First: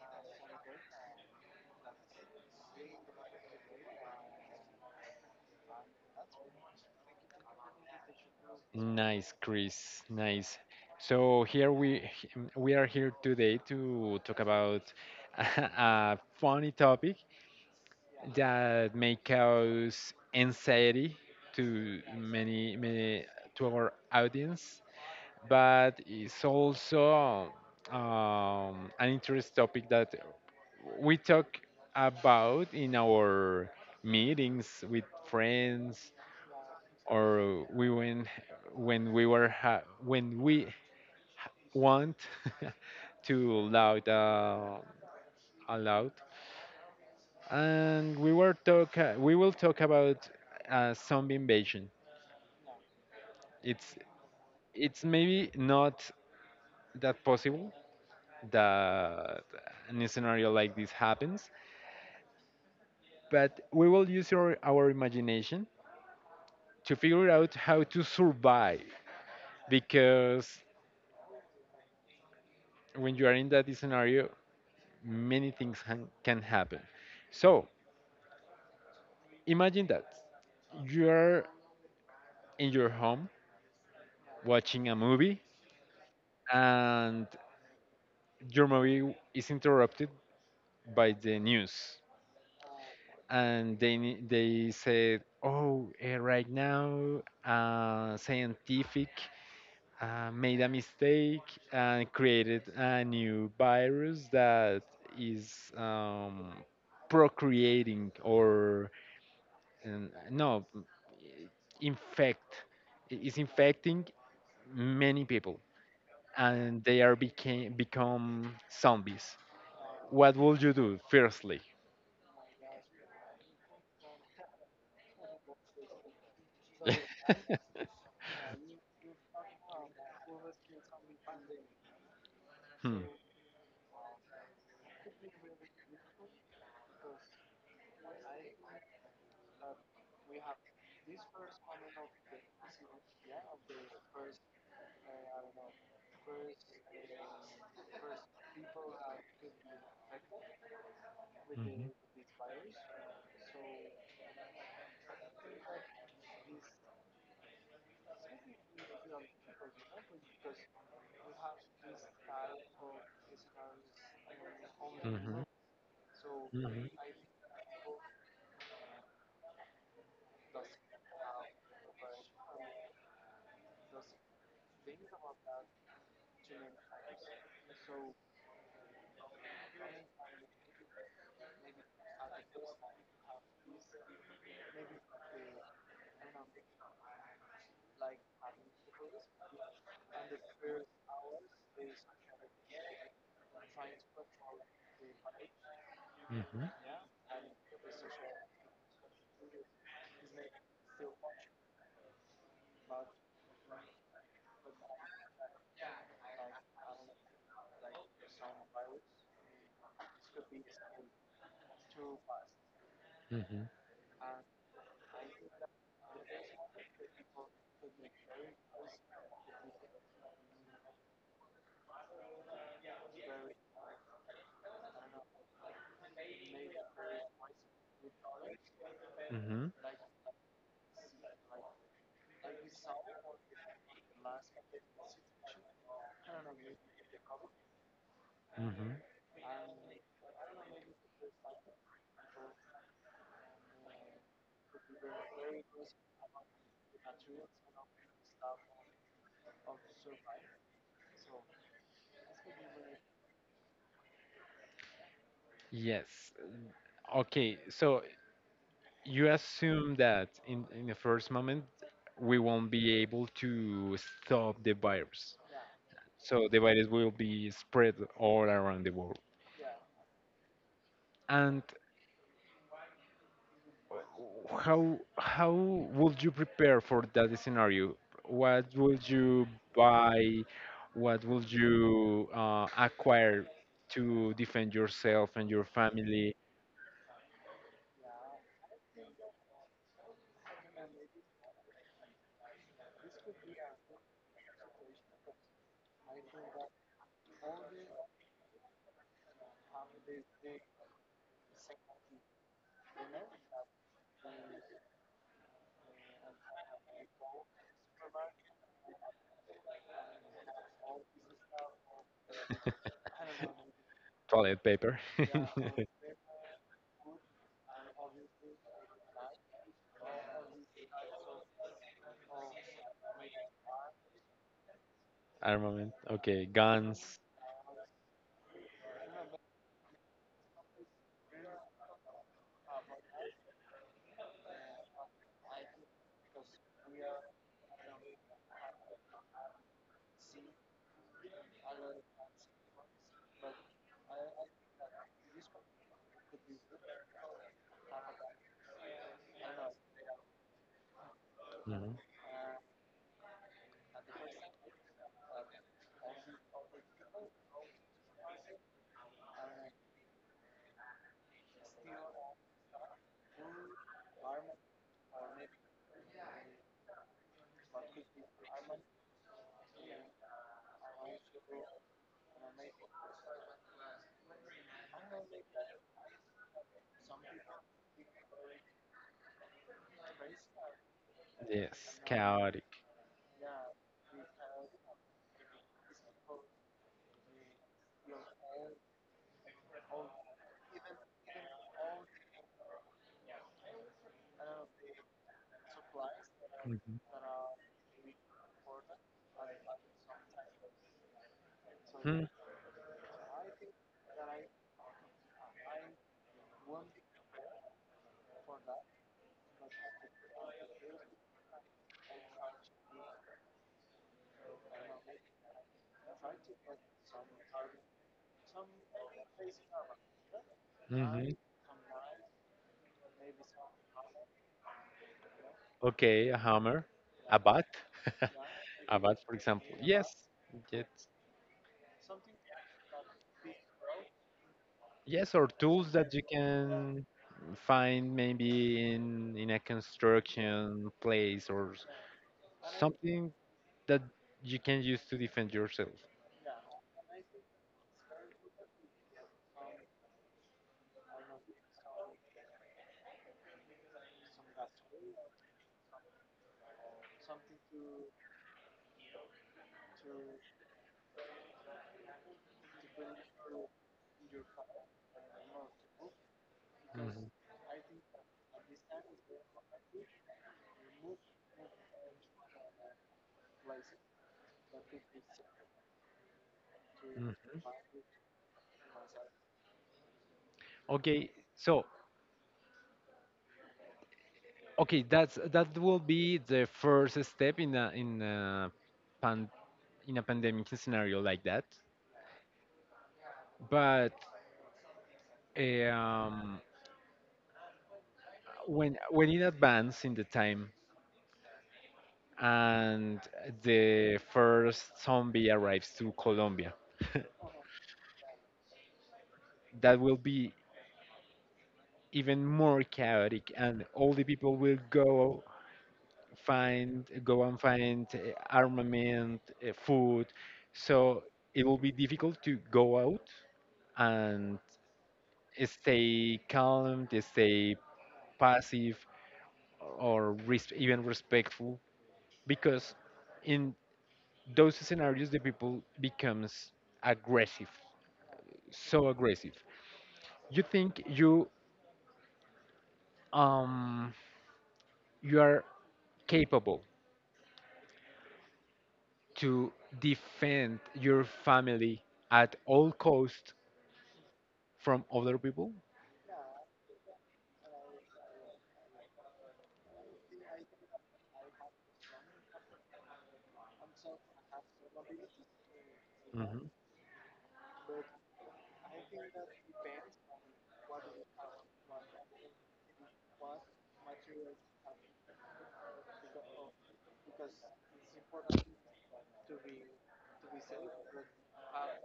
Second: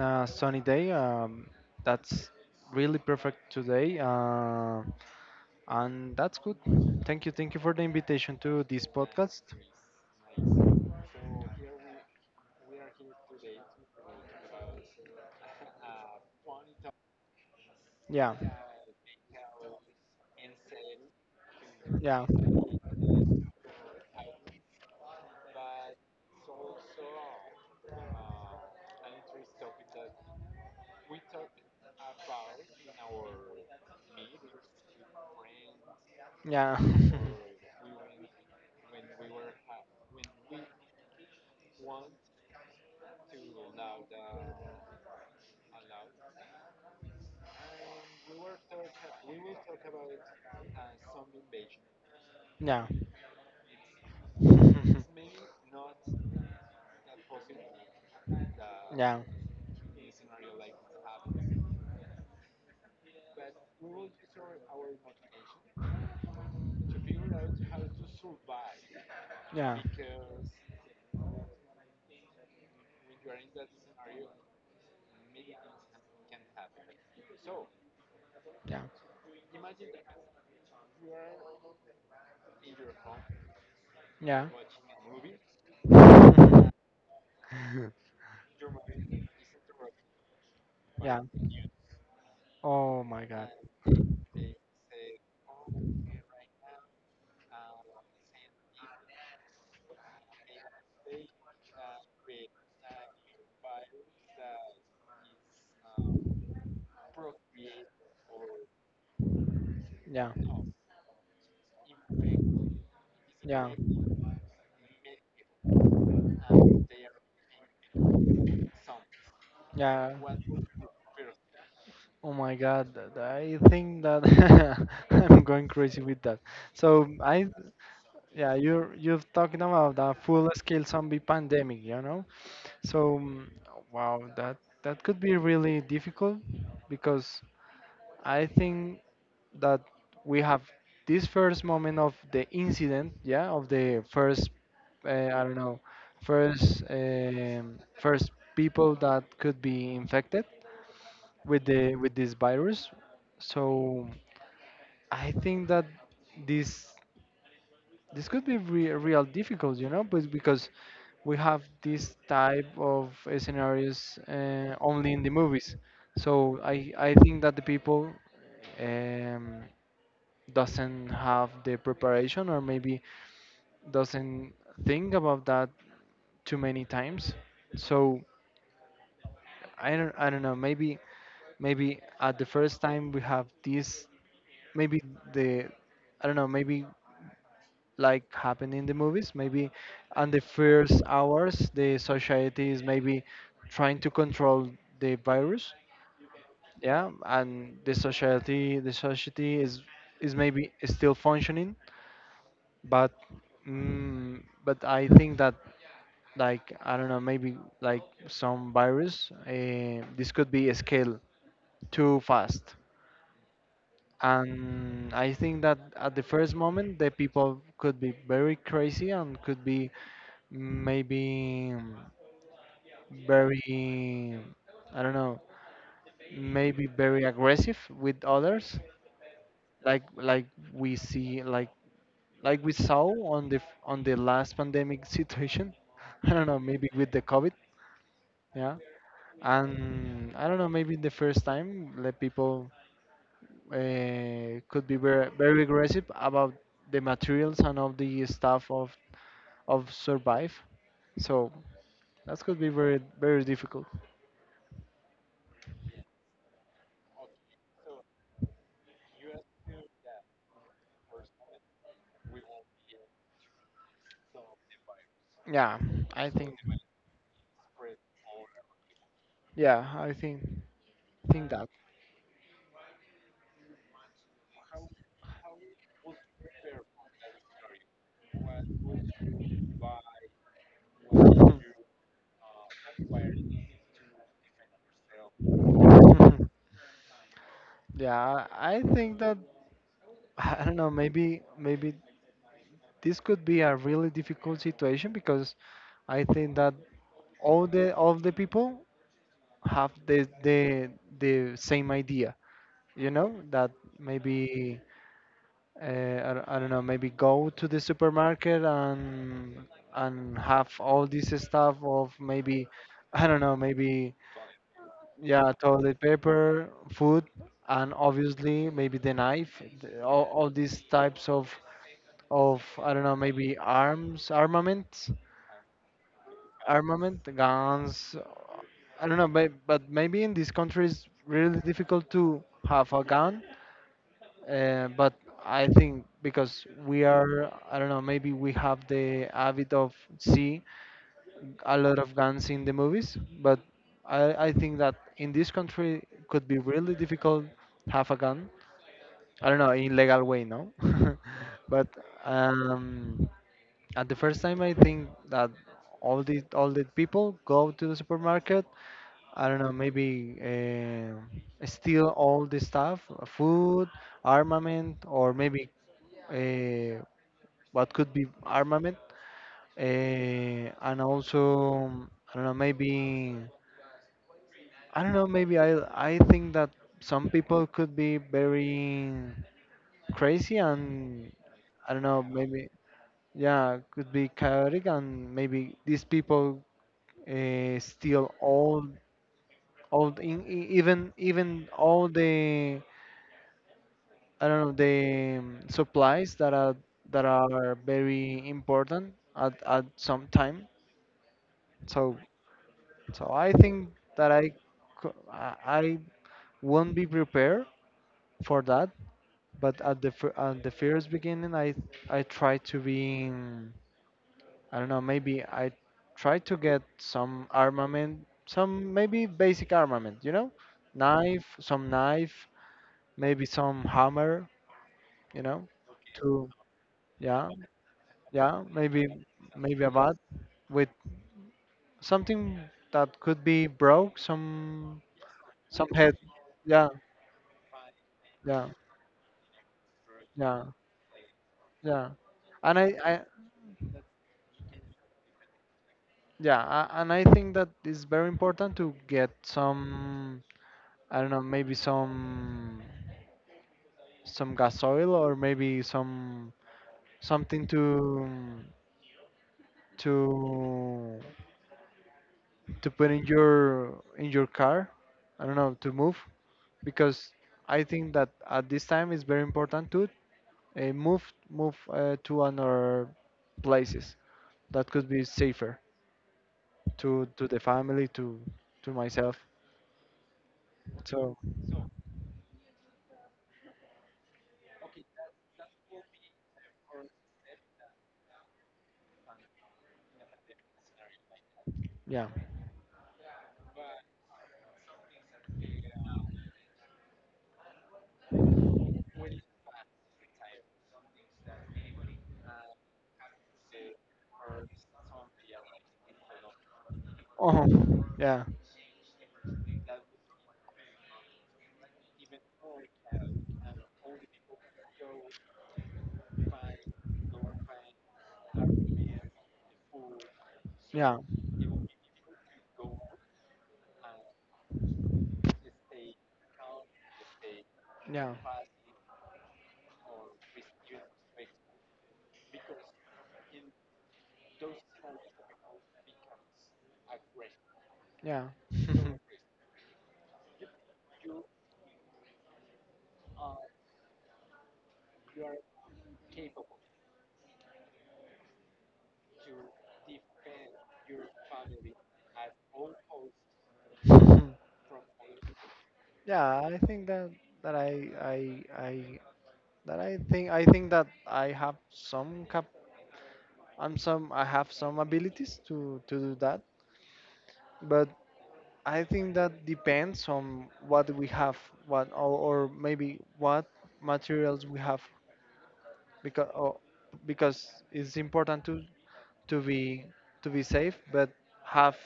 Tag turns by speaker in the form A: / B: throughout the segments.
A: a sunny day. That's really perfect today, and that's good. Thank you for the invitation to this
B: Nice,
A: podcast.
B: Chris. Nice. So here we are here today to talk about a funny topic
A: Yeah,
B: that may cause anxiety to
A: yeah,
B: many many to our audience, but it's also an interest topic that we talk about in our meetings with friends
A: yeah,
B: or we win when when we want to loud aloud, and we will talk about zombie invasion.
A: yeah.
B: It's
A: Yeah.
B: maybe not that possible that a scenario like this happens, but we will use our imagination to figure out how to survive,
A: Yeah.
B: because when you are in that scenario many can happen. So
A: Yeah.
B: imagine that you are in your home
A: Yeah.
B: watching a movie, and your movie is interrupted by
A: Yeah.
B: the news,
A: Oh my god.
B: and they said, oh, right now, scientific made a mistake and created a new virus that is procreating or
A: Yeah.
B: no, infect. Is
A: Yeah.
B: infecting many people, and they are became become zombies.
A: Yeah.
B: What would you do, firstly?
A: Oh my god. I think that I'm going crazy with that. So I Yeah, you're talking about a full-scale zombie pandemic, you know?
B: Hmm.
A: So, wow, that that could be really difficult because I think that we have this first moment of the incident, yeah, of the first, I don't know, first first people that could be infected
B: Mhm.
A: with this virus. So, I think that this this could be real difficult, you know, but because we have this type of scenarios only in the movies. So
B: Mhm. Mhm.
A: I think that the people um, doesn't have the preparation or maybe doesn't think about that too many times. So I don't know. Maybe maybe at the first time we have this. Maybe the I don't know. Maybe like happen in the movies. Maybe on the first hours, the society is maybe trying to control the virus.
B: Mhm.
A: Yeah, and the society is maybe still functioning, but but I think that like I don't know, maybe like some virus, this could be scaled too fast.
B: Mm-hmm.
A: And I think that at the first moment, the people could be very crazy and could be maybe very, I don't know, maybe very aggressive with others,
B: Mm-hmm.
A: like we see, like we saw on the last pandemic situation. I don't know, maybe with the COVID, yeah.
B: Mm-hmm.
A: And I don't know, maybe the first time, the people could be very, very aggressive about the materials and of the stuff of survive. So that could be very very difficult.
B: Yes. Okay, so you assume that in the first moment we won't be able to stop the virus.
A: Yeah, I
B: So
A: think.
B: the virus will be spread all around the world.
A: Yeah, I think
B: And
A: that.
B: how would you prepare for that scenario? What would you buy? What would you acquire to defend yourself and your family?
A: Yeah, I think that I don't know. Maybe maybe this could be a really difficult situation because I think that all the people have the same idea, you know, that maybe I don't know, maybe go to the supermarket and have all this stuff of maybe I don't know maybe
B: Toilet paper.
A: yeah, toilet paper, food, and obviously maybe all these types of I don't know, maybe arms, armaments,
B: Armament. Okay, guns.
A: armament, guns. I don't know, but maybe in this country it's really difficult to have a gun. But I think because we are, I don't know, maybe we have the habit of see a lot of guns in the movies. But I think that in this country could be really difficult have a gun. I don't know, in legal way, no? But
B: Mhm.
A: um, at the first time, I think that all the people go to the supermarket. I don't know, maybe steal all the stuff, food, armament, or maybe uh, what could be armament, and also I don't know, maybe I don't know, maybe I think that some people could be very crazy and I
B: Yes,
A: don't know,
B: chaotic.
A: maybe yeah, could be chaotic, and maybe these people steal all in, e, even even all the I don't know the supplies
B: Mhm.
A: that are very important at some time. So
B: Hmm,
A: so I think that I co- I won't be prepared for that. But at the at the first beginning, I try to be. I don't know, maybe I try to get some armament, some maybe basic armament, you know?
B: hmm.
A: Knife, some knife, maybe some hammer, you know?
B: Okay, a
A: To
B: hammer, a
A: yeah,
B: bat.
A: yeah,
B: A
A: maybe
B: bat, for example.
A: a bat
B: Yes, yes.
A: with something that could be broke,
B: Yes, or
A: some
B: tools
A: head.
B: that you
A: Yeah,
B: can find
A: yeah,
B: maybe in a
A: yeah,
B: construction
A: yeah. And I
B: something that you can use to defend yourself.
A: Yeah, and I think that it's very important to get some I don't know, maybe some gas oil or maybe some something to to put in your car, I don't know, to move
B: Mhm.
A: because I think that at this time it's very important to uh, move move to another places that could be safer to
B: Mm.
A: the family to myself,
B: Okay,
A: so
B: so okay, that's that will be the first step in a pan, in a pandemic scenario like that.
A: yeah.
B: But eh, um, when in advance in the time, and the first zombie arrives to Colombia,
A: Oh yeah.
B: that will be even more chaotic and all the people will go and find armament, food,
A: Yeah,
B: so it will be difficult to go out and stay calm, to stay
A: yeah,
B: passive or even respectful, because in those scenarios the people becomes aggressive.
A: yeah.
B: So
A: Mhm.
B: aggressive, you think you um you are capable to defend your family at all cost from other people?
A: Yeah, I think that that I that I think that I have some cap, I'm some I have some abilities to do that.
B: Mhm,
A: But I think that depends on what we have, what or maybe what materials we have, because or, because it's important to be to be safe, but have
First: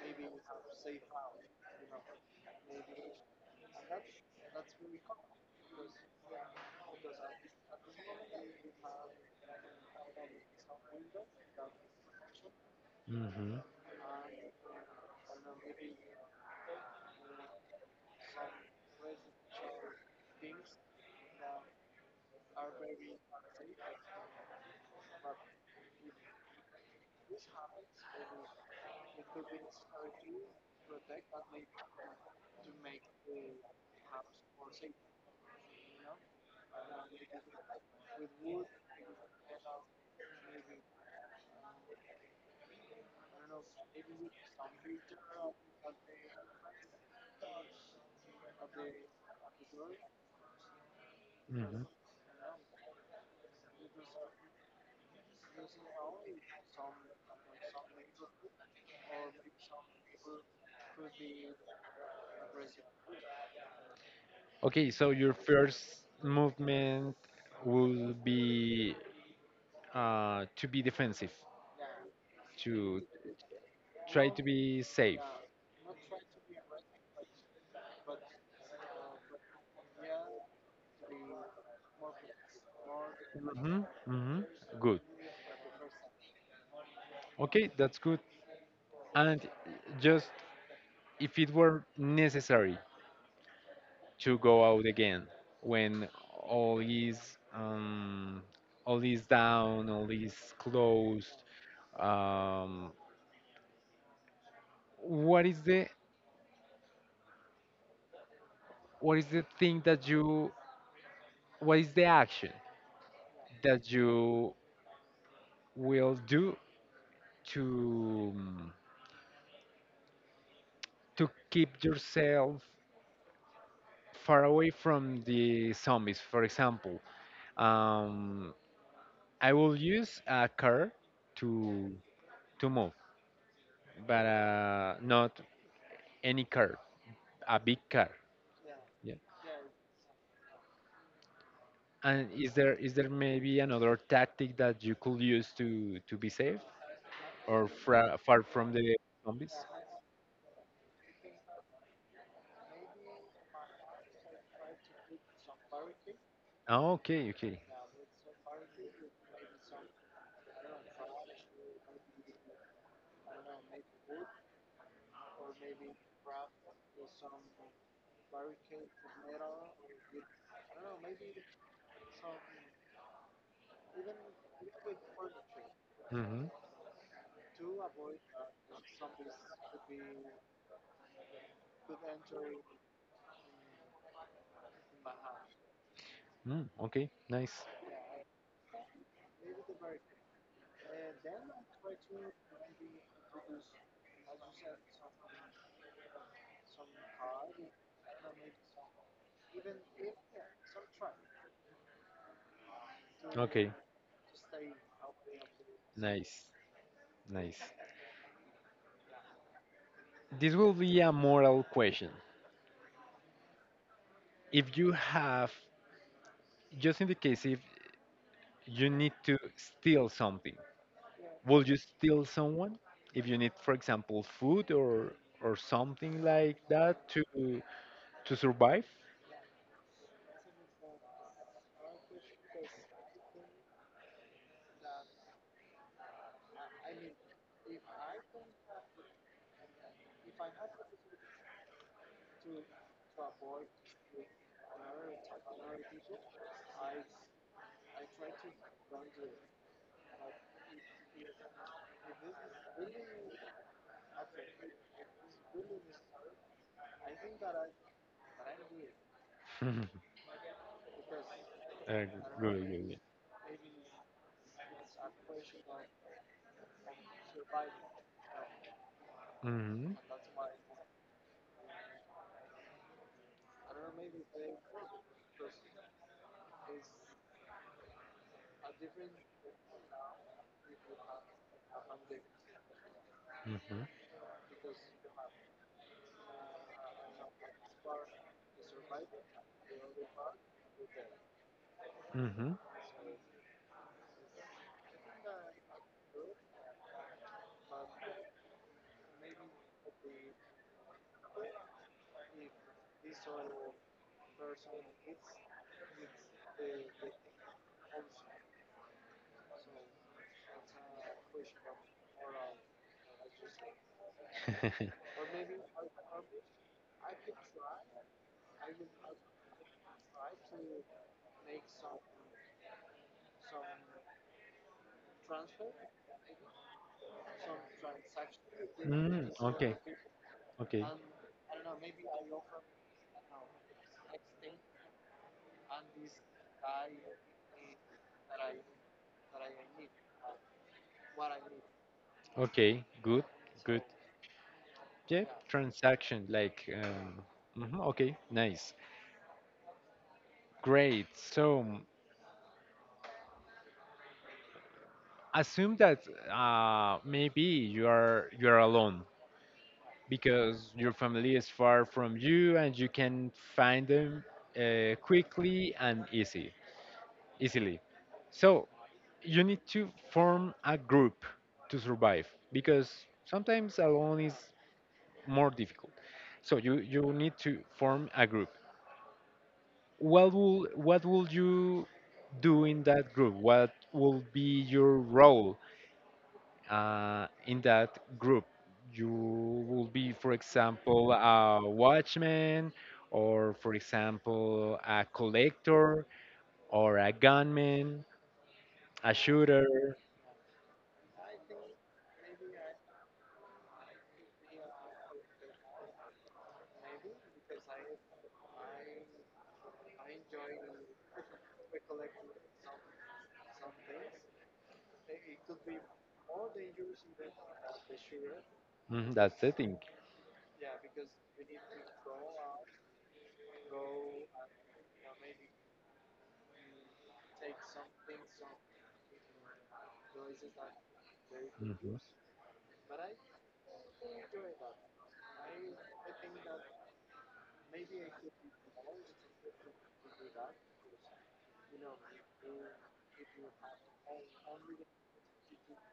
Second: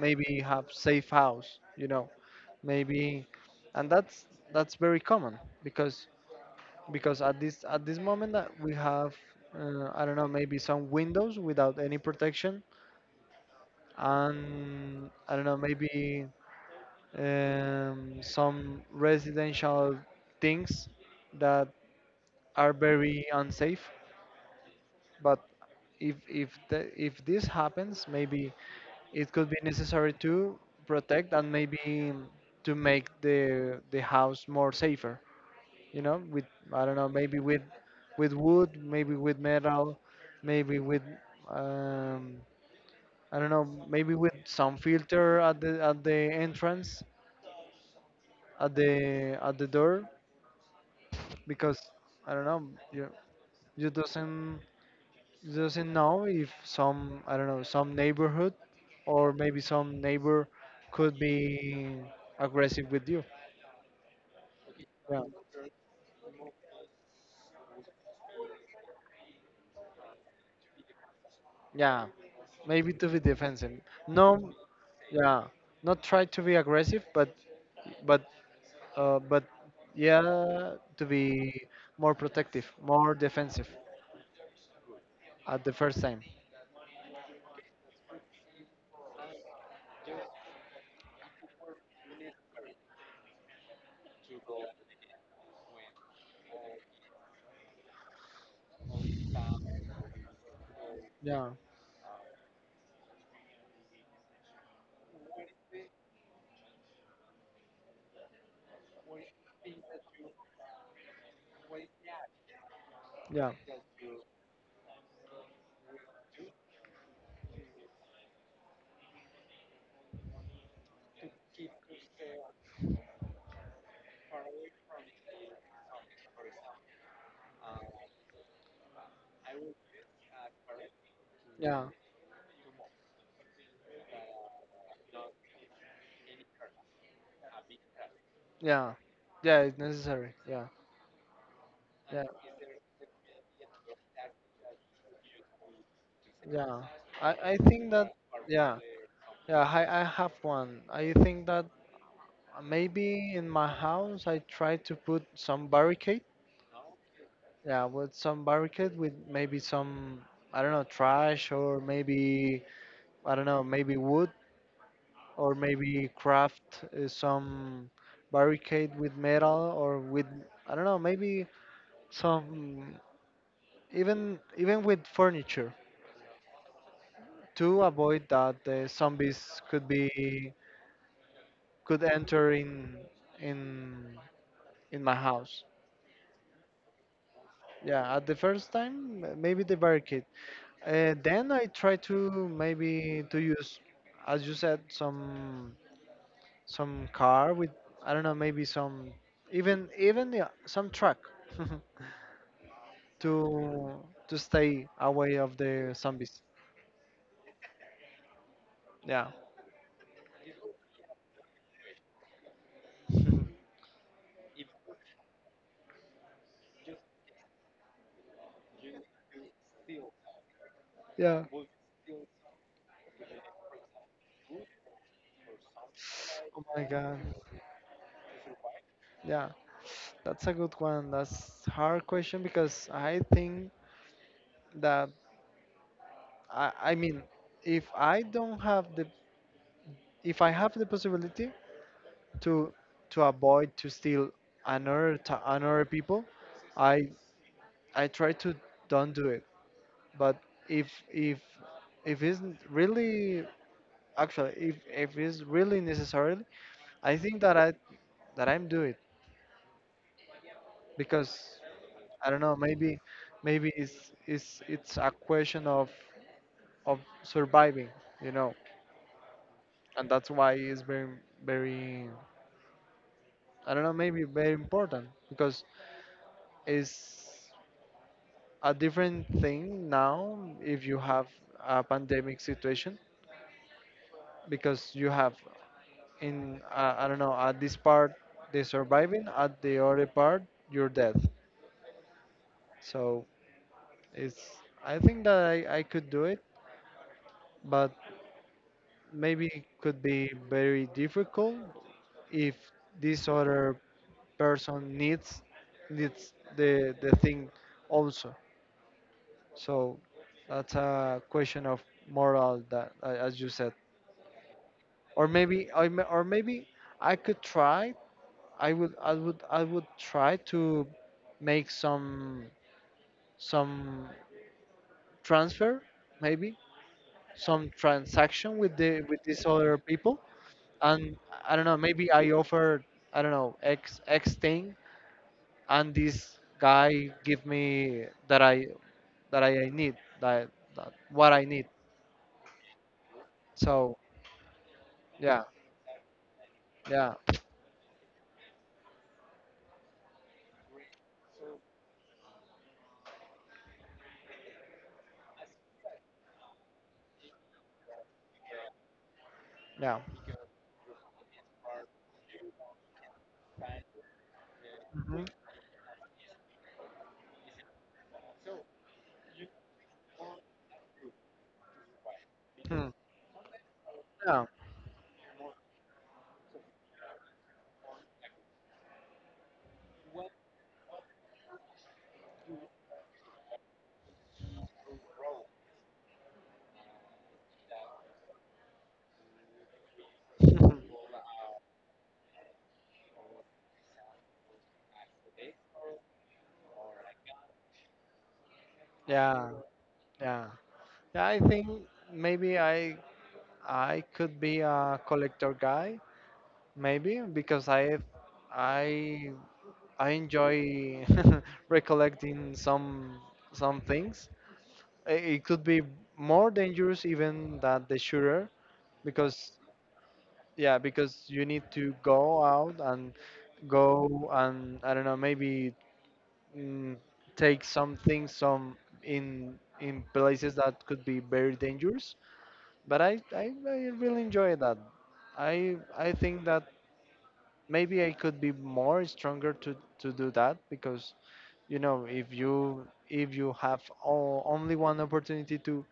A: maybe have safe house, you know, maybe, and that's very common because because at this moment that we have I don't know, maybe some windows without any protection,
B: mhm,
A: and I don't know, maybe some residential things that are very unsafe. But if this happens, maybe it could be necessary to protect and maybe to make the house more safer. You know, with I don't know, maybe with wood, maybe with metal, maybe with um, I don't know, maybe with some filter at the entrance at the door because
B: mhm.
A: I don't know, you you doesn't you doesn't know if some, I don't know, some neighborhood or maybe some neighbor could be aggressive with you.
B: Okay, so
A: Yeah,
B: your first movement will be to be defensive,
A: yeah, maybe
B: to
A: to be defensive.
B: try to
A: No,
B: be safe.
A: yeah, not try to be aggressive, but but yeah, to be more protective, more defensive
B: Hmm, hmm. Good.
A: at the first time.
B: Okay, that's good. And just if it were necessary, to go out again when all is um, all is down, all is closed.
A: Yeah,
B: Um, what is the thing that you what is the action
A: yeah,
B: that you will do to um, to keep yourself far away from the zombies? For example, um, I will use a car
A: yeah,
B: to to move, but not any car, a big car.
A: yeah,
B: Yeah.
A: yeah. It's necessary. Yeah, yeah.
B: And is there maybe another tactic that you could use to be safe
A: Yeah, I
B: or
A: think
B: fra
A: that,
B: far from
A: yeah,
B: the zombies?
A: yeah, I have one. I think that maybe in my house I try to put some barricade.
B: Oh, okay, okay.
A: Yeah, with some barricade with maybe some, I don't know, trash or maybe, I don't know, maybe wood or maybe craft some barricade with metal or with, I don't know, maybe some, even even with furniture
B: Mm-hmm.
A: to avoid that the zombies could be could enter in in in my house.
B: Mm, okay, nice.
A: Yeah, at the first time maybe the barricade. Then I try to maybe to use, as you said, some car with I don't know, maybe some even even yeah, some truck
B: Okay,
A: to to stay away of the zombies.
B: nice, nice.
A: Yeah,
B: This will be a moral question. If you have, just in the case if you need to steal something,
A: yeah.
B: will you steal someone? If you need, for example, food or something like
A: Oh my
B: that
A: god.
B: to survive?
A: Yeah, that's a good one. That's hard question because I think that I mean, if I don't have the, if I have the possibility to to avoid to steal another people, I I try to don't do it. But if if if it's really actually if it's really necessary, I think that I that I'm do it because
B: Uh, good,
A: I don't know,
B: good,
A: maybe
B: good.
A: maybe it's a question of surviving, you know,
B: Mm-hmm,
A: and that's why it's very very. I don't know, maybe very important because it's a different thing now if you have a pandemic situation because you have in I don't know, at this part the surviving, at the other part your death.
B: mm-hmm,
A: So it's I think that I could do it, but maybe it could be very difficult if this other person needs needs the thing also. So that's a question of moral that, as you said,
B: mm-hmm.
A: or maybe, or maybe I could try. I would try to make some transfer, maybe some transaction with the with
B: Mm,
A: these
B: okay,
A: other people,
B: okay,
A: and I don't know. Maybe I offer, I don't know, X thing, and this guy give me that I need that, that what I need.
B: okay, good, good.
A: So
B: Yeah,
A: yeah,
B: transaction, like,
A: yeah.
B: mhm, okay, nice, great. So assume that maybe you are alone
A: Yeah.
B: because your family is far from you and you can find them
A: Hmm.
B: quickly and easily. So you need to form a group to survive,
A: Hmm.
B: because sometimes alone is
A: Yeah.
B: more difficult. So you need to form a group. What will you do in that group? What will be your role in that group? You will be, for example, a watchman, or for example, a collector, or a gunman, a
A: Yeah.
B: shooter.
A: Yeah. Yeah. I think maybe I could be a collector guy, maybe because I I enjoy recollecting some things. I- It could be more dangerous even than the shooter
B: Mhm, that's the
A: because
B: thing.
A: yeah, because you need to go out and go and I don't know, maybe mm, take some things some in places that could be very
B: Mhm.
A: dangerous. But I really enjoy that. I think that maybe I could be more stronger to do that because you know if you have only one opportunity to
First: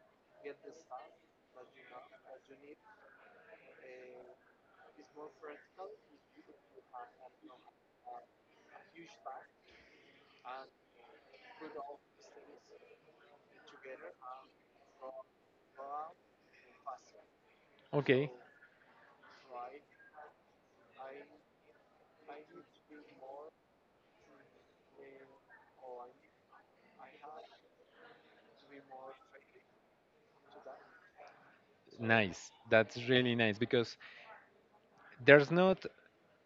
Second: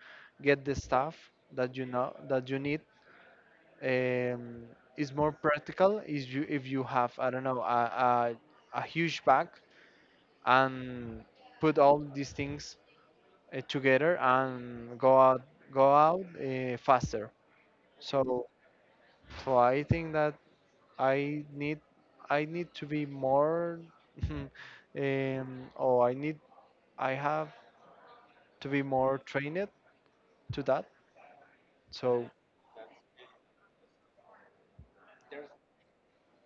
A: get the stuff that you know that you need, um, is more practical is you if you have I don't know a huge bag and put all these things together and go out faster.
B: Okay,
A: So so I think that I need I need to be more um, or I need I have to be more trained to that. So
B: nice. That's really nice because there's not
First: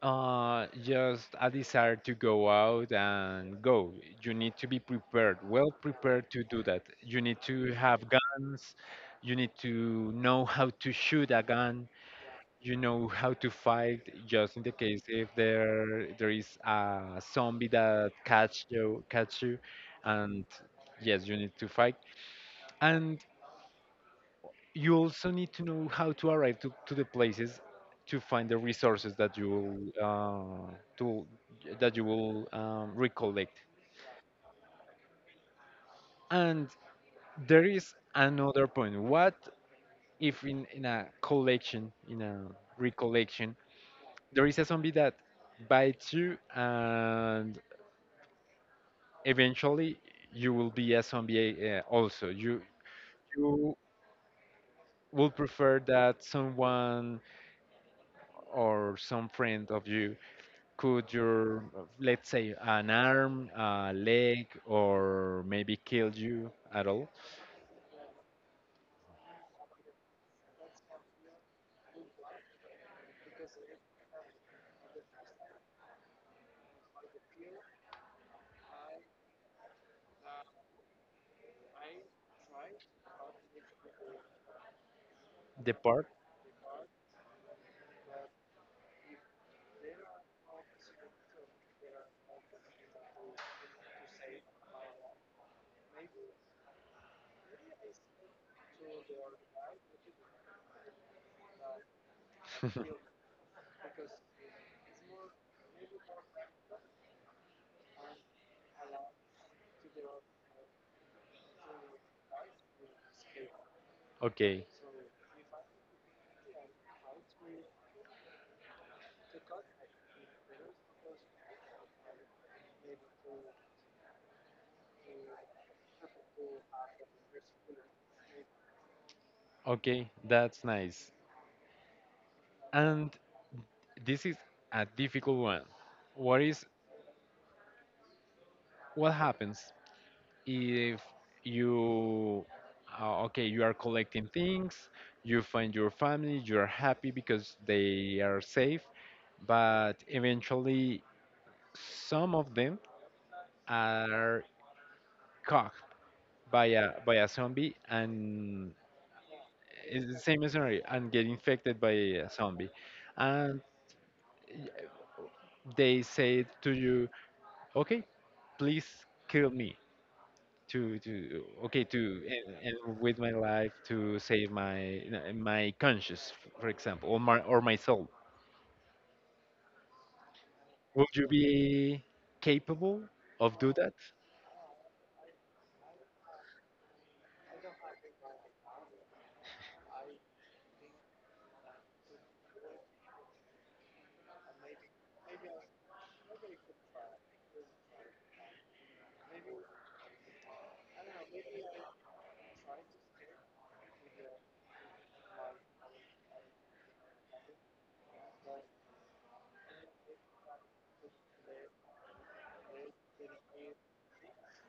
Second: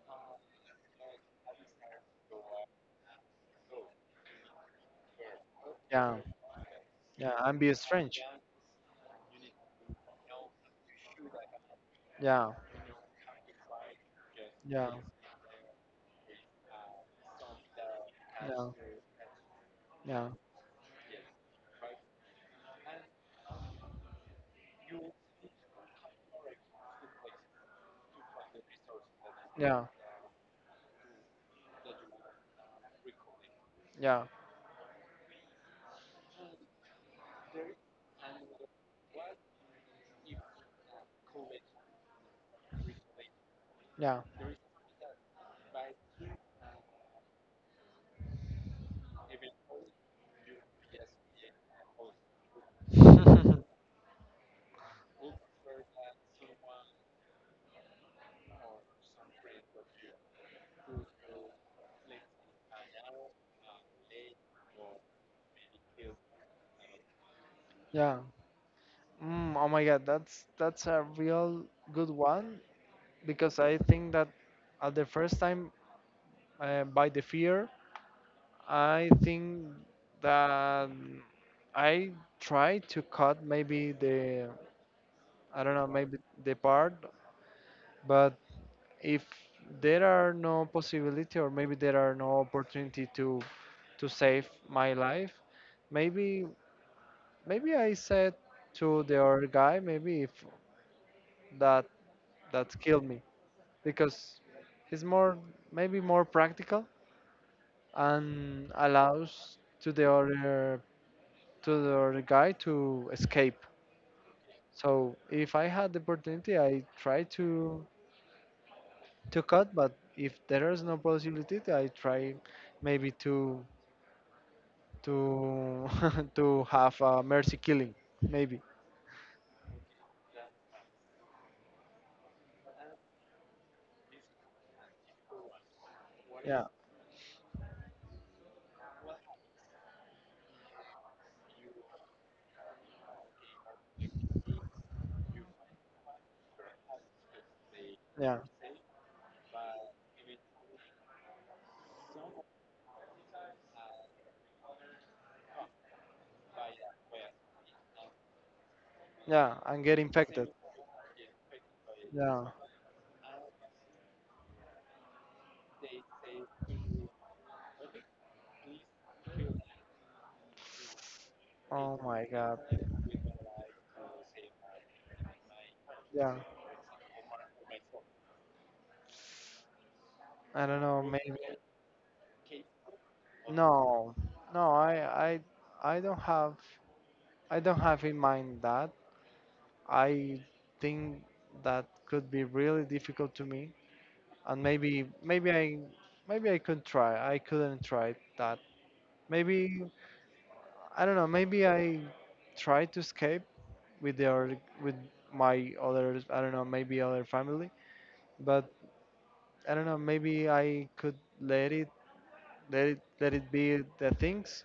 B: just a desire to go out and go. You need to be prepared, well
A: yeah,
B: prepared to do that. You
A: yeah,
B: need
A: and be
B: to have
A: strange.
B: guns. You need to know how to shoot a gun.
A: Yeah,
B: You know how to fight, just in the
A: yeah,
B: case if there is a zombie that
A: yeah,
B: catch you,
A: yeah,
B: and yes, you need to fight. And you also need to know how to arrive to the places to find the resources that you
A: yeah,
B: will to that you will recollect.
A: yeah,
B: And there is another point: what if in a collection in a recollection
A: yeah.
B: there is a zombie that bites you and eventually you will be a zombie also, you will prefer that someone or some friend of you could your let's say an arm, a leg, or maybe kill you at all.
A: Yeah. Mm, oh my God, that's a real good one because I think that at the first time, by the fear. I think that I try to cut maybe the I
B: The
A: don't know
B: part.
A: maybe the part, but if there are no possibility or maybe there are no opportunity to save my life, maybe maybe I said to the other guy maybe if that that killed me because it's more maybe more practical and allows to the other guy to escape.
B: Okay,
A: So if I had the opportunity, I try to cut. But if there is no possibility, I try maybe to to to have a mercy killing. Maybe,
B: okay, that's nice. And this is a difficult one. What is
A: yeah,
B: what happens if you okay, you are collecting things, you find your family, you are happy because they are
A: yeah,
B: safe, but eventually some of them are caught by a zombie, and
A: yeah, and get
B: it's the same
A: infected.
B: scenario and get infected by a
A: Yeah.
B: zombie and y- they say to you, okay, please kill me to
A: Oh my God.
B: and with my life to save my my conscience,
A: Yeah.
B: for example, or my soul.
A: I don't know.
B: Would you
A: Maybe.
B: be capable of do that?
A: No, no. I I don't have in mind that. I think that could be really difficult to me and maybe I maybe I could try. I couldn't try that. Maybe, I don't know. Maybe I tried to escape with their with my other, I don't know, maybe other family, but I don't know. Maybe I could let it let it be the things,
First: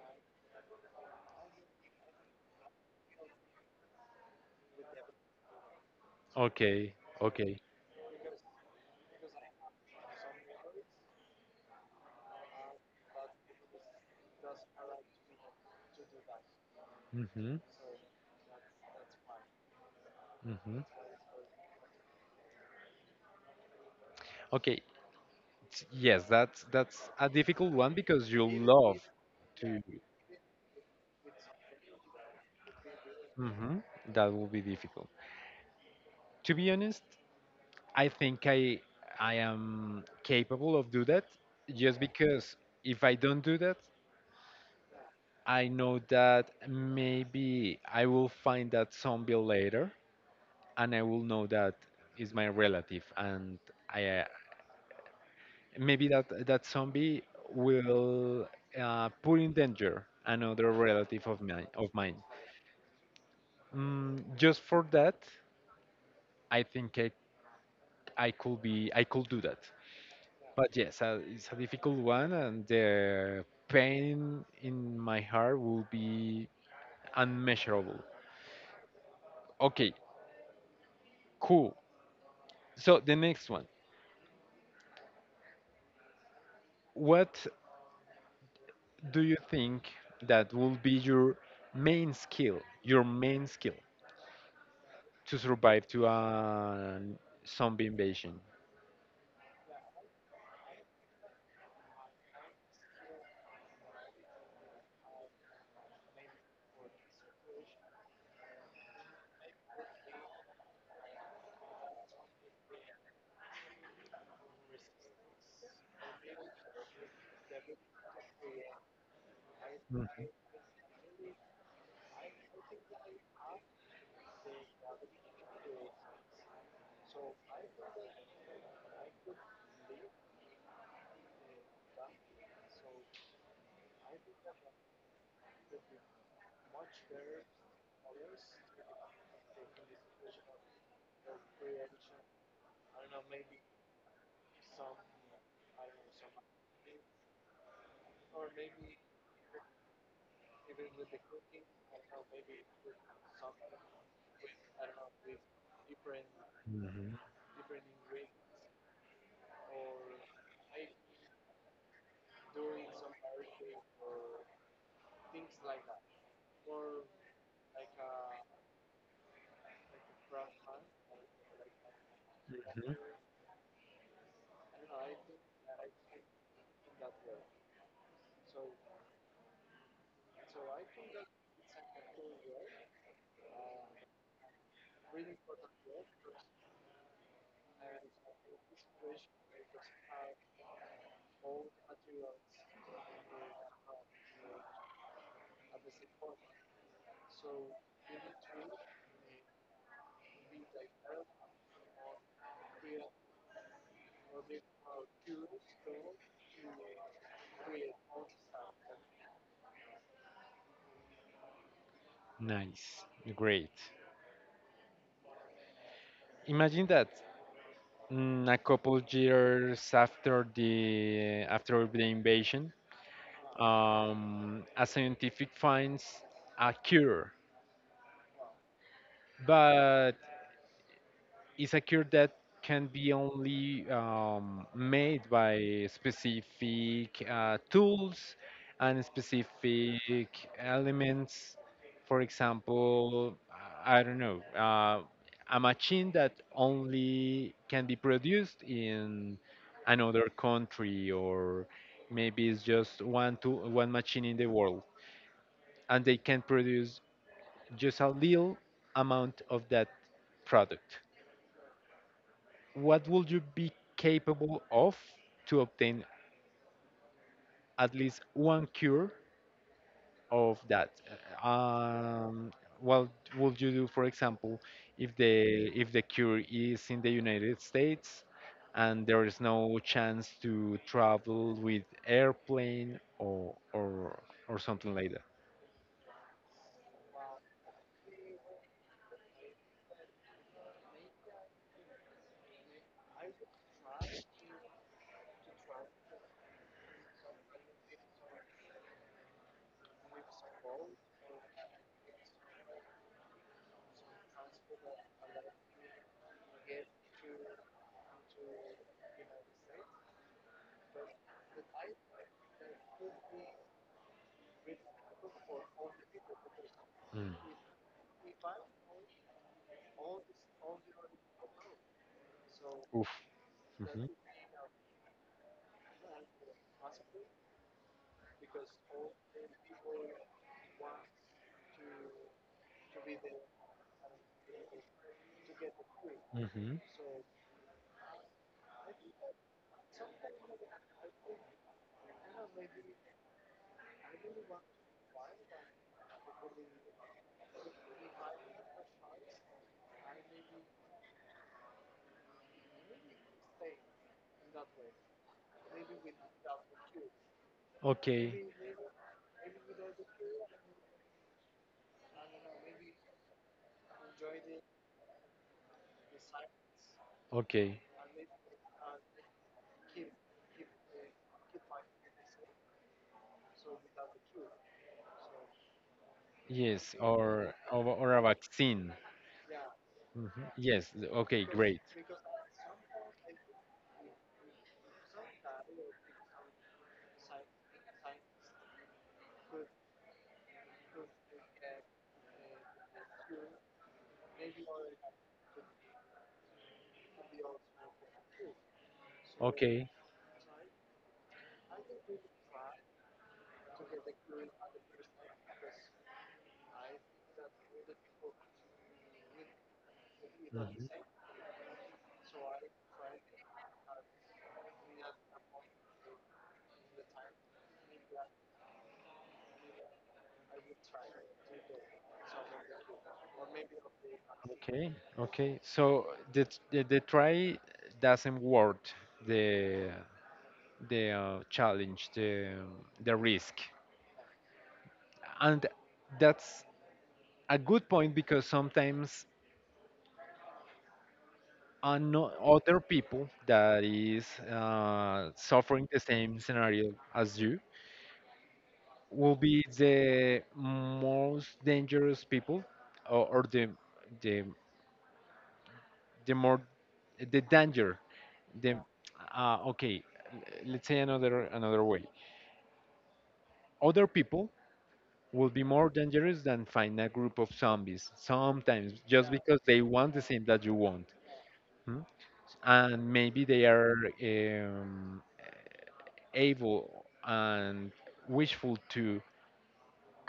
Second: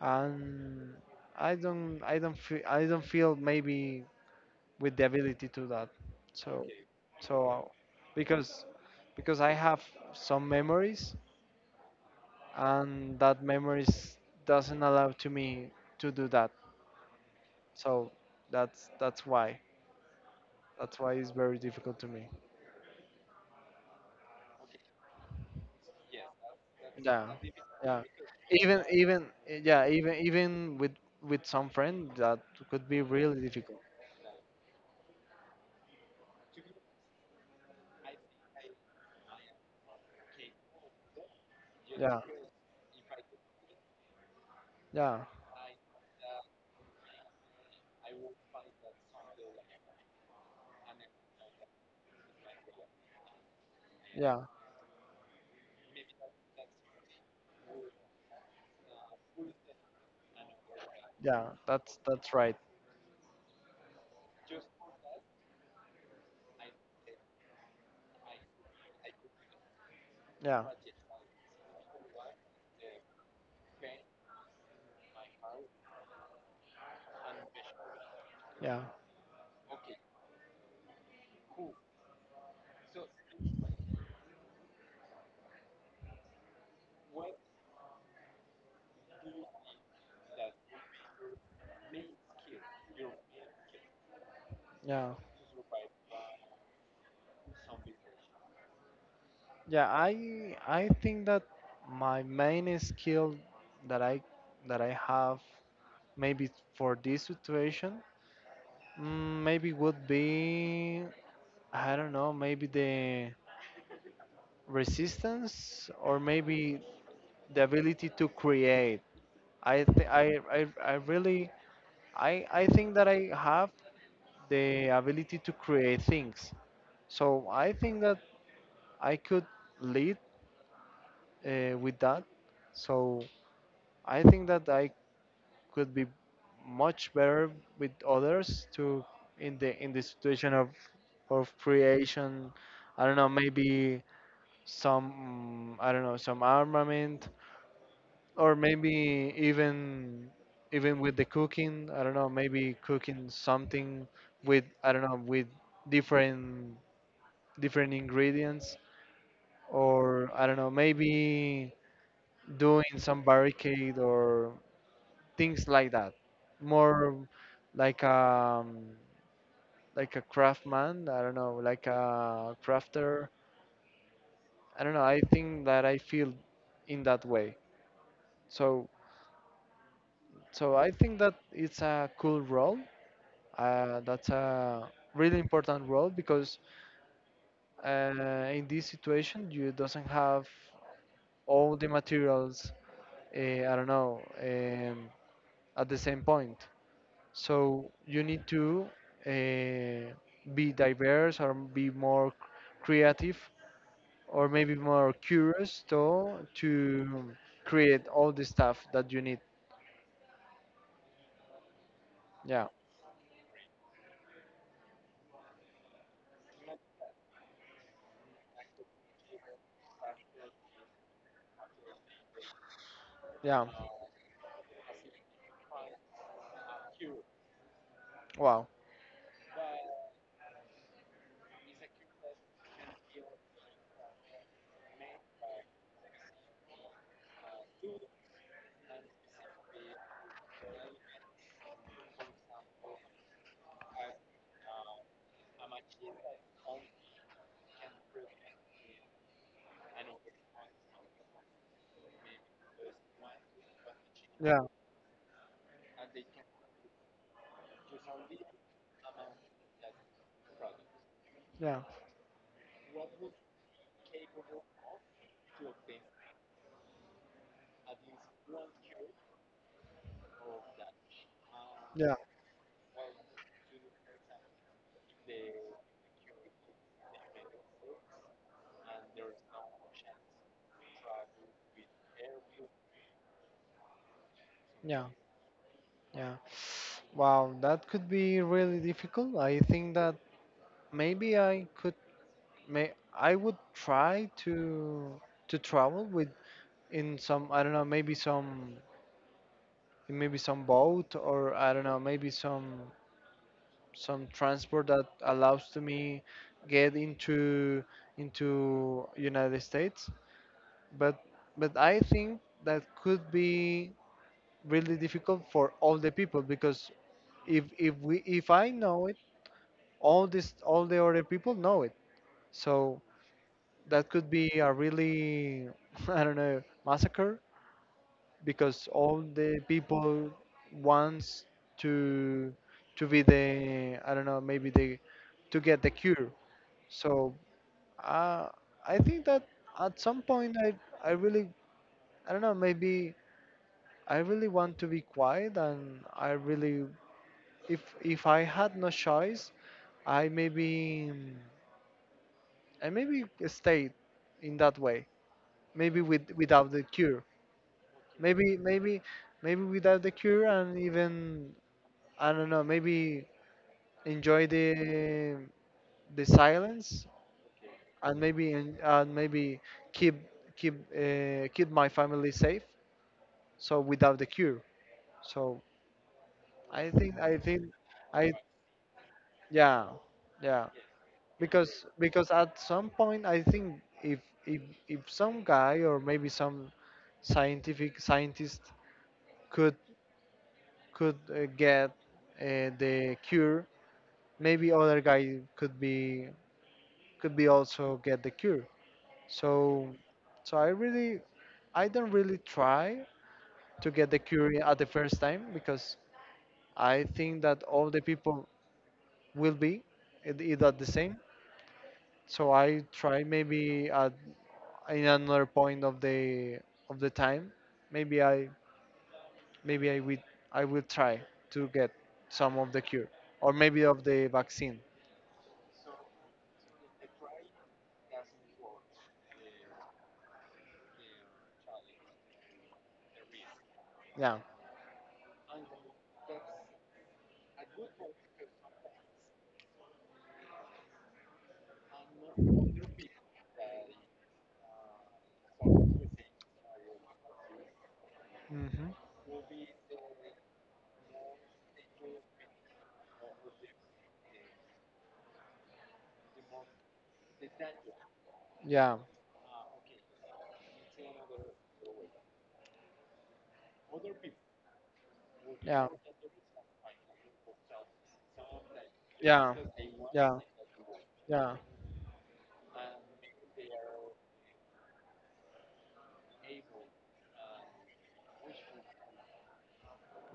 A: and I don't feel, I don't feel maybe with the ability to that. So
B: Okay, okay.
A: so because I have some memories and that memories doesn't allow to me to do that.
B: Mhm,
A: So that's that's why
B: mhm.
A: that's why it's very difficult to me.
B: Okay, yes, that's a
A: Yeah,
B: difficult one
A: yeah.
B: because you
A: Even
B: love
A: even
B: to.
A: yeah even even with some friend that could be really
B: Hmm.
A: difficult.
B: That will be difficult. To be honest, I think I am capable of do that, just
A: Yeah,
B: because if I don't do that,
A: yeah,
B: I know that maybe I will find that zombie later, and I will know that is my relative, and I
A: yeah,
B: maybe that that zombie will put in danger another relative of
A: yeah.
B: mine.
A: That's right.
B: Mm, just for that, I think I could be I could do that.
A: Yeah,
B: But yes, it's a difficult one, and the pain in my heart will be unmeasurable.
A: yeah,
B: Okay, cool. So the next one. What do you think that will be your main skill
A: yeah,
B: to survive to a zombie invasion?
A: yeah. I think that my main skill that I that I have maybe for this situation, maybe would be, I don't know maybe the resistance or maybe the ability to create. I think
B: Mhm,
A: I really I think that I have the ability to create things, so I think that I could lead with that. So I think that I could be much better with others to in the situation of creation. I don't know Maybe some, mm, I don't know some armament, or maybe even with the cooking, I don't know maybe cooking something with, I don't know with different
B: mhm,
A: ingredients, or I don't know maybe doing some barricade or things like that, more like um like a craftsman, I don't know like a
B: mhm.
A: crafter. I don't know I think that I feel in that way. So I think that it's a cool role, that's a really important role because, in this situation you doesn't have all the materials, I don't know at the same point. So you need to uh, be diverse or be more creative, or maybe more curious to create all the stuff that you need. Yeah,
B: Nice, great. Imagine that a couple years after the invasion,
A: yeah,
B: a scientific finds a cure,
A: wow,
B: but it's a cure that can be only made by specific tools and specific elements. For example, I don't know, a machine that only can be produced in another country, or maybe it's just one to one machine in the
A: yeah,
B: world, and they can produce just a little amount of that product.
A: yeah,
B: What would you be capable of to obtain at least one cure of that?
A: yeah,
B: Um, what would you do, for example, if the cure is in the United States and there is no chance to travel with airplane or something
A: yeah,
B: like that?
A: yeah. Wow, that could be really difficult. I think that maybe I could, may I would try to travel with, in some, I don't know, maybe some, like, maybe some boat, or I don't know, maybe some transport that allows to me get into United States. But I think that could be really difficult for all the people because
B: Mm.
A: if we, if I know it, all the other people know it. So
B: Oof.
A: that
B: Hmm,
A: could be a really I don't know massacre because all the people wants to be the, I don't know, maybe the, to get the cure.
B: hmm.
A: So uh, I think that at some point I really, I don't know, maybe I really want to be quiet and I really, if I had no choice, I maybe I maybe stayed in that way, maybe with without the cure,
B: Okay.
A: maybe maybe without the cure, and even, I don't know, maybe enjoy the silence,
B: Okay.
A: and maybe keep keep my family safe, so without the cure. So
B: Yes,
A: I think,
B: or a
A: I,
B: vaccine.
A: yeah,
B: Mhm.
A: yeah,
B: Yes. Okay. Great.
A: because at some point I think if if if some guy or maybe some scientific scientist could get the cure, maybe other guy could be, could be also get the cure. So,
B: Okay.
A: so I really, I don't really try to get the cure at the first time because I think that all the people will be it- it the
B: Mhm.
A: same. So I try maybe at, in another point of the time. Maybe I, maybe I will try to get some of the cure or maybe of the vaccine.
B: Okay. Okay. So the try doesn't worth the the challenge, the risk,
A: Yeah.
B: and that's a good point because sometimes other people that is suffering the same scenario as you
A: Hmm.
B: will be the most dangerous people, or the the more the danger, the
A: Yeah.
B: okay, l- let's say another another way, other people will be
A: Yeah.
B: more dangerous than find a group of zombies sometimes, just
A: Yeah.
B: because they want the
A: Yeah.
B: same that you want.
A: Yeah.
B: Hmm? And maybe they are um, able and wishful to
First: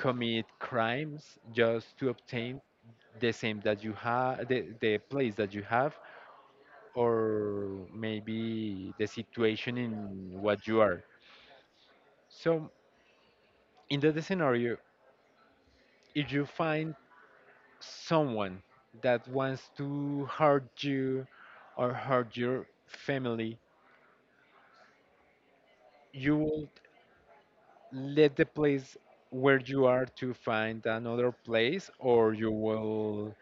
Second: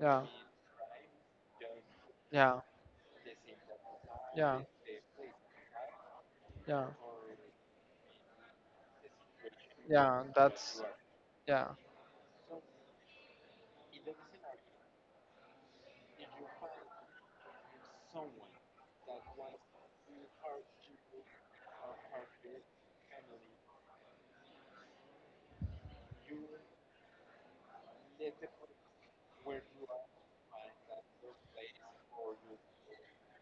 A: Yeah.
B: crimes just to obtain
A: Yeah.
B: the same that you have,
A: Yeah.
B: the place that you have,
A: Yeah,
B: or maybe the situation in
A: yeah.
B: what you
A: That's
B: are.
A: yeah,
B: So in that scenario, if you find someone that wants to hurt you or hurt your family, you will let the place where you are to find another place, or you will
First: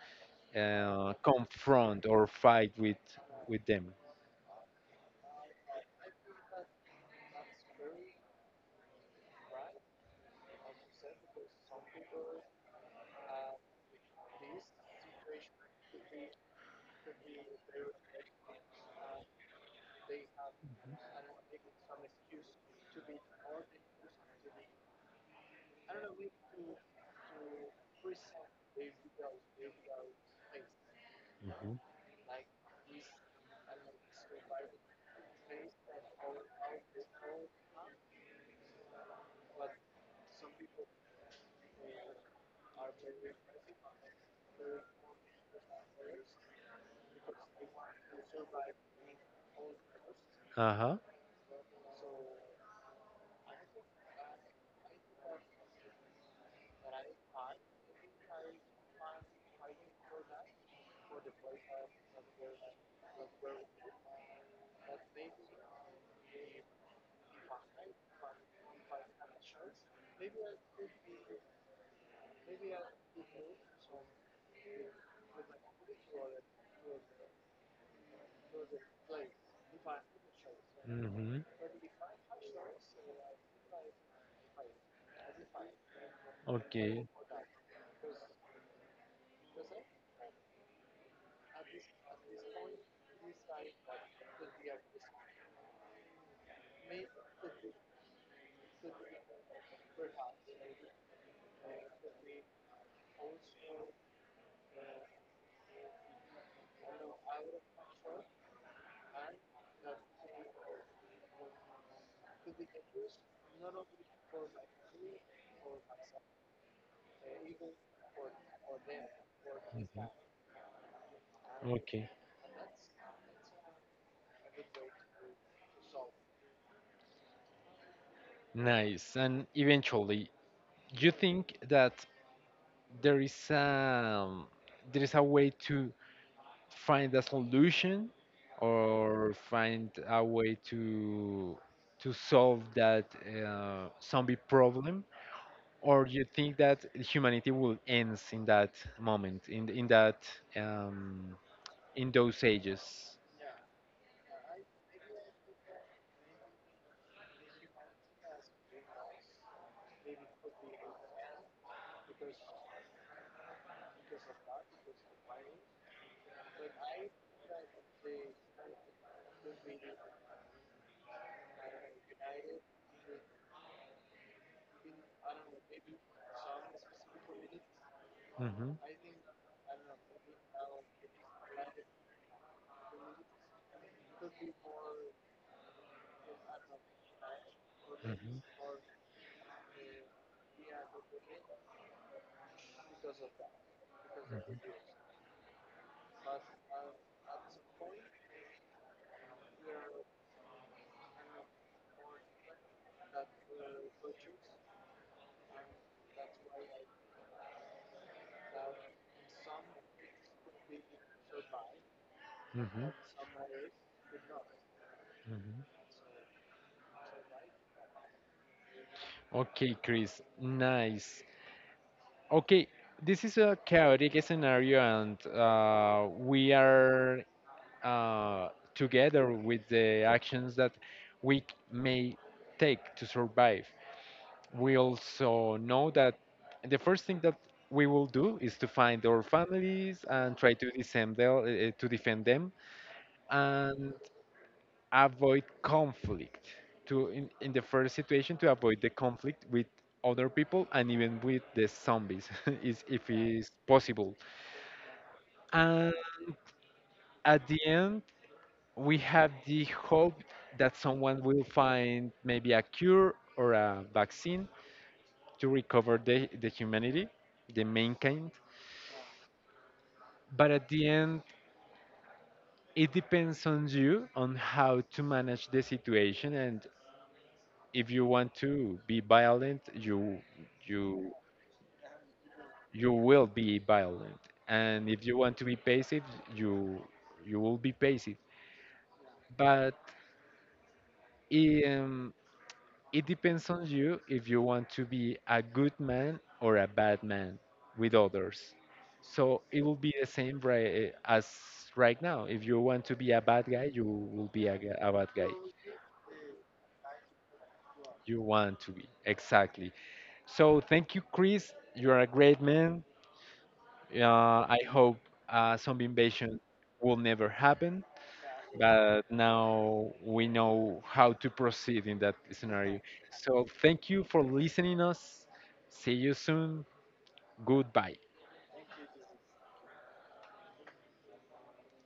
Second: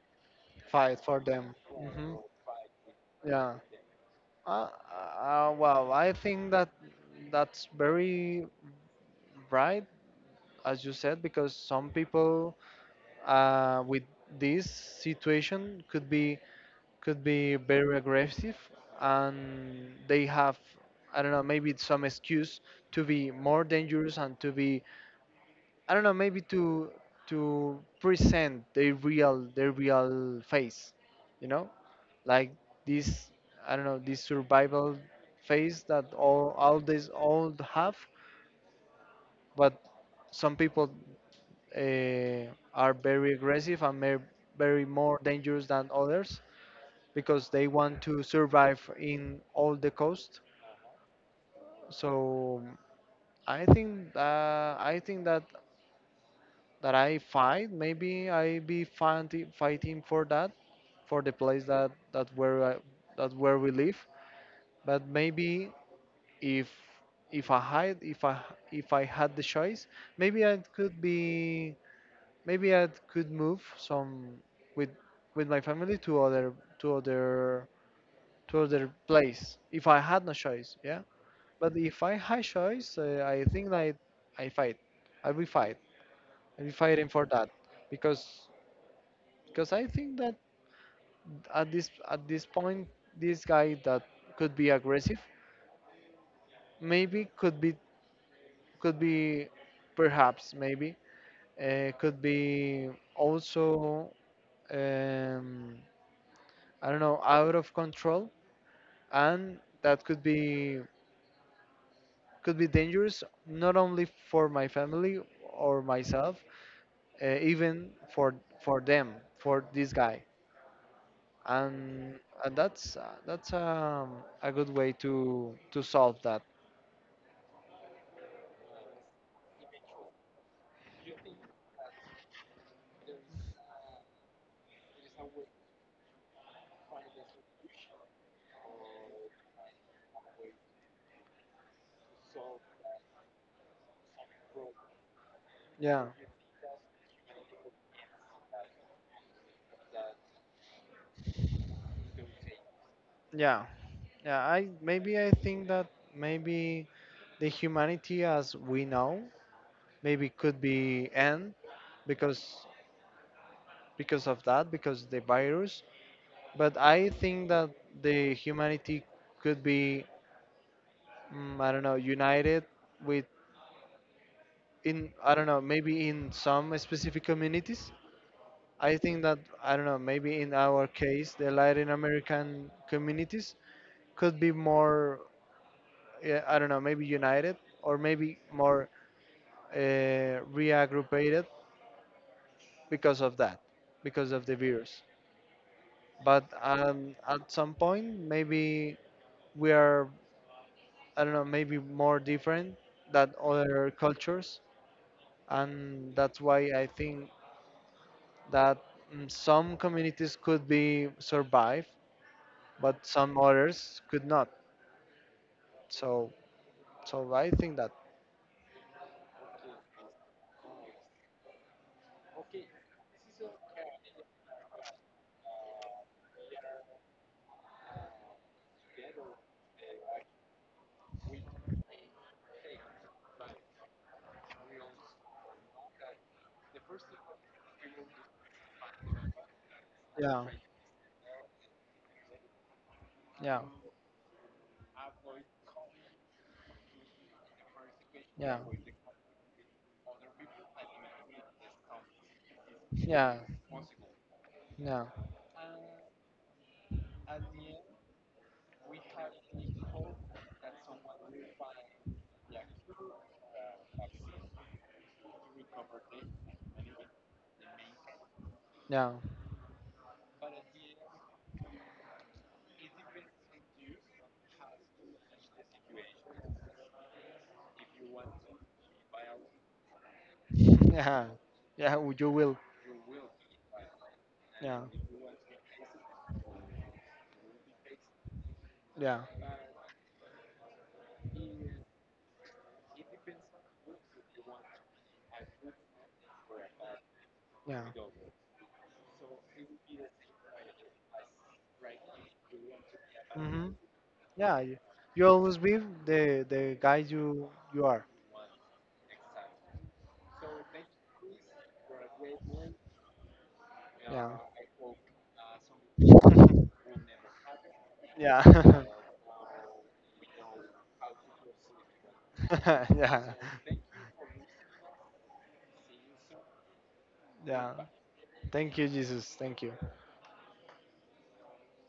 A: fight for them.
B: confront
A: Hmm.
B: or fight
A: Yeah.
B: with them.
A: Uh, well, I think that that's very right, as you said, because some people with this situation could be, could be very aggressive, and they have, I don't know, maybe it's some excuse to be more dangerous and to be, I don't know, maybe to present their real, their real face, you know,
B: Mhm.
A: like this, I don't know, this survival face that all these all have, but some people uh, are very aggressive and may, very more dangerous than others because they want to survive in all the coast.
B: Uh-huh.
A: So I think, I think that I fight. Maybe I be fighting, fighting for that, for the place that where I, that where we live. But maybe if I hide, if I had the choice, maybe I could be, maybe I could move some with my family to other to other to other place if I had no choice. Yeah.
B: Hmm.
A: But if I had choice, I think that I, fight. I will fight. I will
B: Okay.
A: fighting for that because Because I think that at this point, this guy that could be aggressive, maybe could be, could be, perhaps maybe could be also, um, I don't know, out of control, and that could be, could be dangerous not only for my family or myself, even for them, for this
B: Mhm.
A: guy.
B: Okay.
A: And that's that's, a good way to solve that.
B: Nice. And eventually, you think that there is um there is a way to find a solution or find a way to solve that zombie problem, or
A: Yeah,
B: you think that humanity will ends in that moment, in that um, in those ages?
A: yeah, yeah, I maybe I think that maybe the humanity as we know maybe could be end because of that, because the virus. But I think that the humanity could be, I don't know, united with, in, I don't know, maybe in some specific communities.
B: Mm-hmm.
A: I think that, I don't know, maybe in our case, the Latin American communities could be more, yeah, I don't know, maybe united or
B: Mm-hmm.
A: maybe more, reaggruppated because of that, because of the virus. But, at some point, maybe we are, I don't know, maybe more different than other cultures, and that's why I think that, some communities could be survive,
B: Mm-hmm.
A: but some others could not.
B: Mm-hmm.
A: So I think that,
B: Okay, Chris. Nice. Okay, this is a chaotic scenario, and we are uh, together with the actions that we c- may take to survive. We also know that the first thing that we will do is to find our families and
A: yeah,
B: try to defend them, to defend them.
A: yeah,
B: And avoid conflict to in the first situation to
A: yeah,
B: avoid the conflict with other people and even with the zombies is if
A: yeah,
B: it's possible.
A: yeah,
B: And at the end we have the hope that someone will find maybe a cure or a vaccine to recover the humanity, the mankind.
A: yeah,
B: But at the end it depends on you on how to manage the situation, and if you want to be violent, you
A: yeah, yeah. w- You will.
B: you will be violent,
A: Yeah,
B: and if you want to be passive, you you will be passive.
A: yeah,
B: But um, it depends on you if you want to be a good man or a bad man
A: yeah.
B: with others. So it will be the same, right? As right now, if you want to be a bad guy,
A: Mhm.
B: you will be
A: Yeah. You,
B: a bad
A: you
B: guy,
A: always be the guy you are.
B: you want to be exactly. So thank you, Chris, you're a great man.
A: Yeah.
B: uh, I hope zombie invasion will never happen,
A: Yeah.
B: but now we know how to proceed in that scenario.
A: Yeah.
B: So thank you for listening us. See you soon.
A: Yeah.
B: Goodbye.
A: Thank you, Jesus. Thank you.